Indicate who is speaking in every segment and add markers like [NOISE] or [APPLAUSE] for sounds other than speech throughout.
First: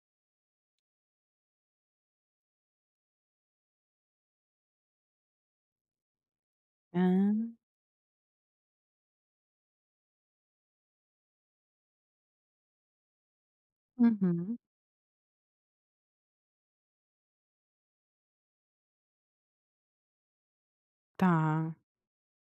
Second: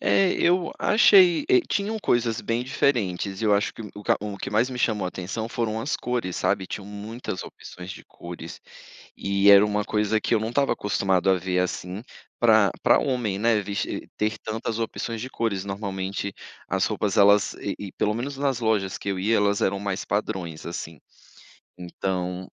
Speaker 1: É, eu achei. Eh, tinham coisas bem diferentes, e eu acho que o q o que mais me chamou atenção foram as cores, sabe. Tinham muitas
Speaker 2: Hã.
Speaker 1: opções de cores, e era uma coisa que eu não estava acostumado a ver assim para para homem, né, ves ter
Speaker 2: Uhum.
Speaker 1: tantas opções de cores. Normalmente, as roupas elas, e e pelo menos nas lojas que eu ia, elas eram mais padrões assim.
Speaker 2: Tá.
Speaker 1: Então,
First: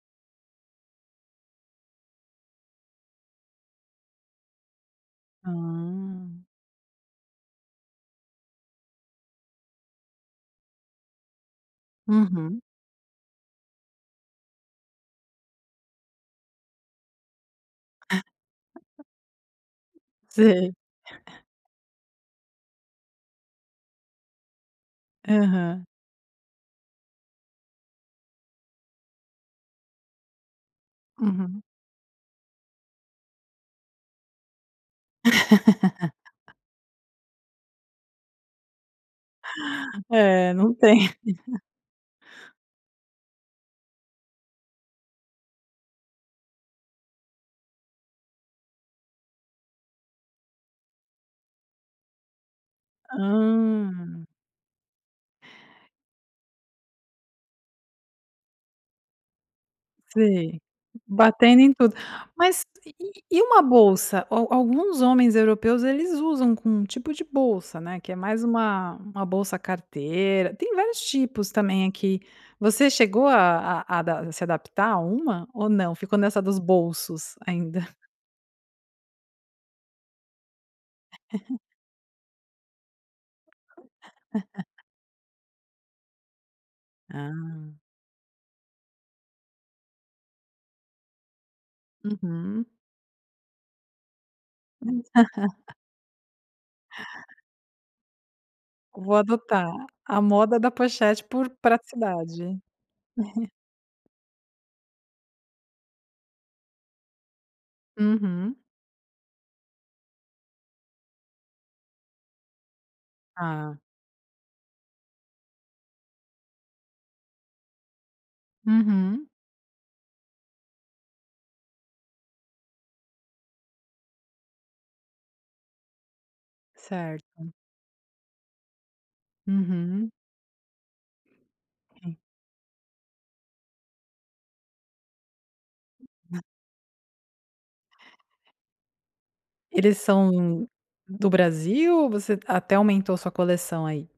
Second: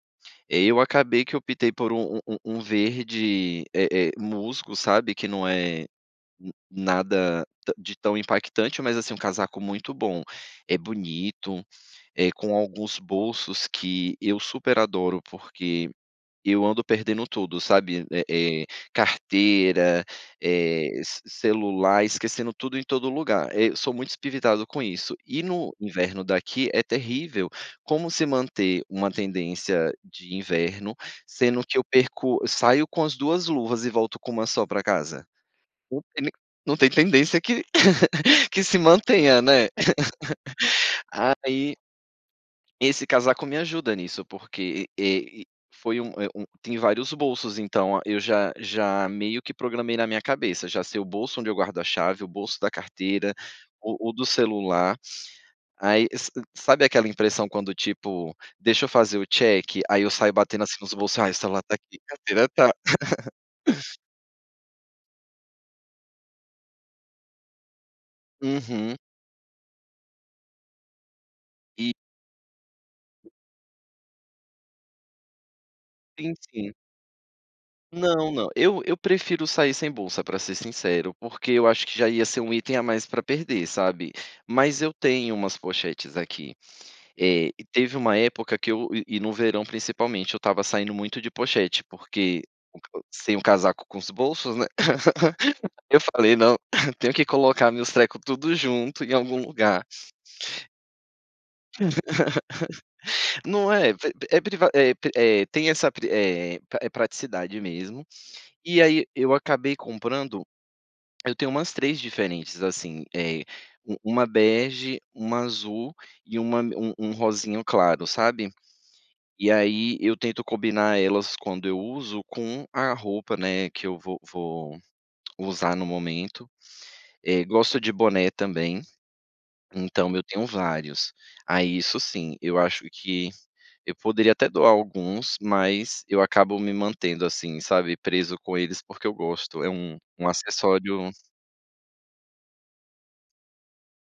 Speaker 1: e aí, acabei que optei por um um um verde, eh eh, musgo, sabe, que não é
Speaker 2: Ah.
Speaker 1: nada ta de tão impactante, mas assim um casaco muito bom. É bonito, eh, com
Speaker 2: Uhum.
Speaker 1: alguns bolsos que eu super adoro, porque eu ando perdendo tudo, sabe: eh eh,
Speaker 2: [LAUGHS]
Speaker 1: carteira,
Speaker 2: Sei.
Speaker 1: eh, ce
Speaker 2: [LAUGHS]
Speaker 1: celular, esquecendo tudo em todo lugar. Eh, eu sou muito espivitado com isso. E, no
Speaker 2: Aham.
Speaker 1: inverno daqui, é terrível. Como se manter uma tendência de inverno sendo
Speaker 2: Uhum.
Speaker 1: que eu perco eu saio com as 2 luvas e volto com uma só para casa? O temi
Speaker 2: [LAUGHS]
Speaker 1: não tem tendência que que se mantenha, né.
Speaker 2: É, não tem.
Speaker 1: [LAUGHS]
Speaker 2: [LAUGHS]
Speaker 1: Aí esse casaco me ajuda nisso, porque, eh eh foi um, eh, um tem vários bolsos. Então eu já já meio que programei na minha cabeça: "Já sei o bolso onde eu a chave, o bolso da carteira, o o do
Speaker 2: Hã.
Speaker 1: celular. Aí, sa sabe aquela impressão quando tipo: "Deixa eu fazer o check.", aí eu saio
Speaker 2: Sei,
Speaker 1: batendo assim os bolso: "Ai, o
Speaker 2: batendo
Speaker 1: celular
Speaker 2: em
Speaker 1: tá
Speaker 2: tudo.
Speaker 1: aqui, carteira
Speaker 2: Mas
Speaker 1: tá".
Speaker 2: e e
Speaker 1: [CHUCKLES]
Speaker 2: e uma bolsa? Al alguns homens europeus eles usam com um tipo de bolsa, né, que é mais uma
Speaker 1: Uhum.
Speaker 2: uma bolsa carteira tem vários tipos também
Speaker 1: E
Speaker 2: aqui. Você chegou a a adap se adaptar a uma ou não, ficou
Speaker 1: Sim,
Speaker 2: nessa dos
Speaker 1: sim.
Speaker 2: bolsos ainda?
Speaker 1: Não, não, eu eu prefiro sair sem bolsa, para ser sincero, porque
Speaker 2: [CHUCKLES]
Speaker 1: eu acho que já ia ser um item a mais para perder, sabe. Mas
Speaker 2: [LAUGHS]
Speaker 1: eu tenho umas pochetes aqui. Eh, e
Speaker 2: Ah.
Speaker 1: teve uma época que eu e e no verão, principalmente, eu estava saindo muito de pochete, porque
Speaker 2: Uhum.
Speaker 1: o o sem o casaco com os bolsos, né.
Speaker 2: [LAUGHS]
Speaker 1: [LAUGHS] Eu falei: "Não, [CHUCKLES] tenho que colocar meus treco tudo junto em
Speaker 2: Vou
Speaker 1: algum
Speaker 2: adotar:
Speaker 1: lugar.".
Speaker 2: a moda da pochete por praticidade.
Speaker 1: [LAUGHS]
Speaker 2: [CHUCKLES]
Speaker 1: Não é? Pri pri é priva é pri eh, tem essa pri eh eh, praticidade mesmo.
Speaker 2: Uhum.
Speaker 1: E aí, eu acabei comprando, eu tenho umas 3 diferentes assim: eh,
Speaker 2: Ah.
Speaker 1: um 1 bege, 1 azul e uma um um rosinha claro, sabe.
Speaker 2: Uhum.
Speaker 1: E aí, eu tento combinar elas quando eu uso com a roupa, né, que eu vou vou usar no momento. Eh,
Speaker 2: Certo.
Speaker 1: gosto de boné também,
Speaker 2: Uhum.
Speaker 1: então eu tenho vários. Aí, isso sim, eu acho que eu poderia até doar alguns, mas eu acabo me mantendo assim, sabe, preso com eles, porque eu gosto. É um
Speaker 2: Eles
Speaker 1: um
Speaker 2: são
Speaker 1: acessório
Speaker 2: do Brasil ou você até aumentou a sua coleção aí?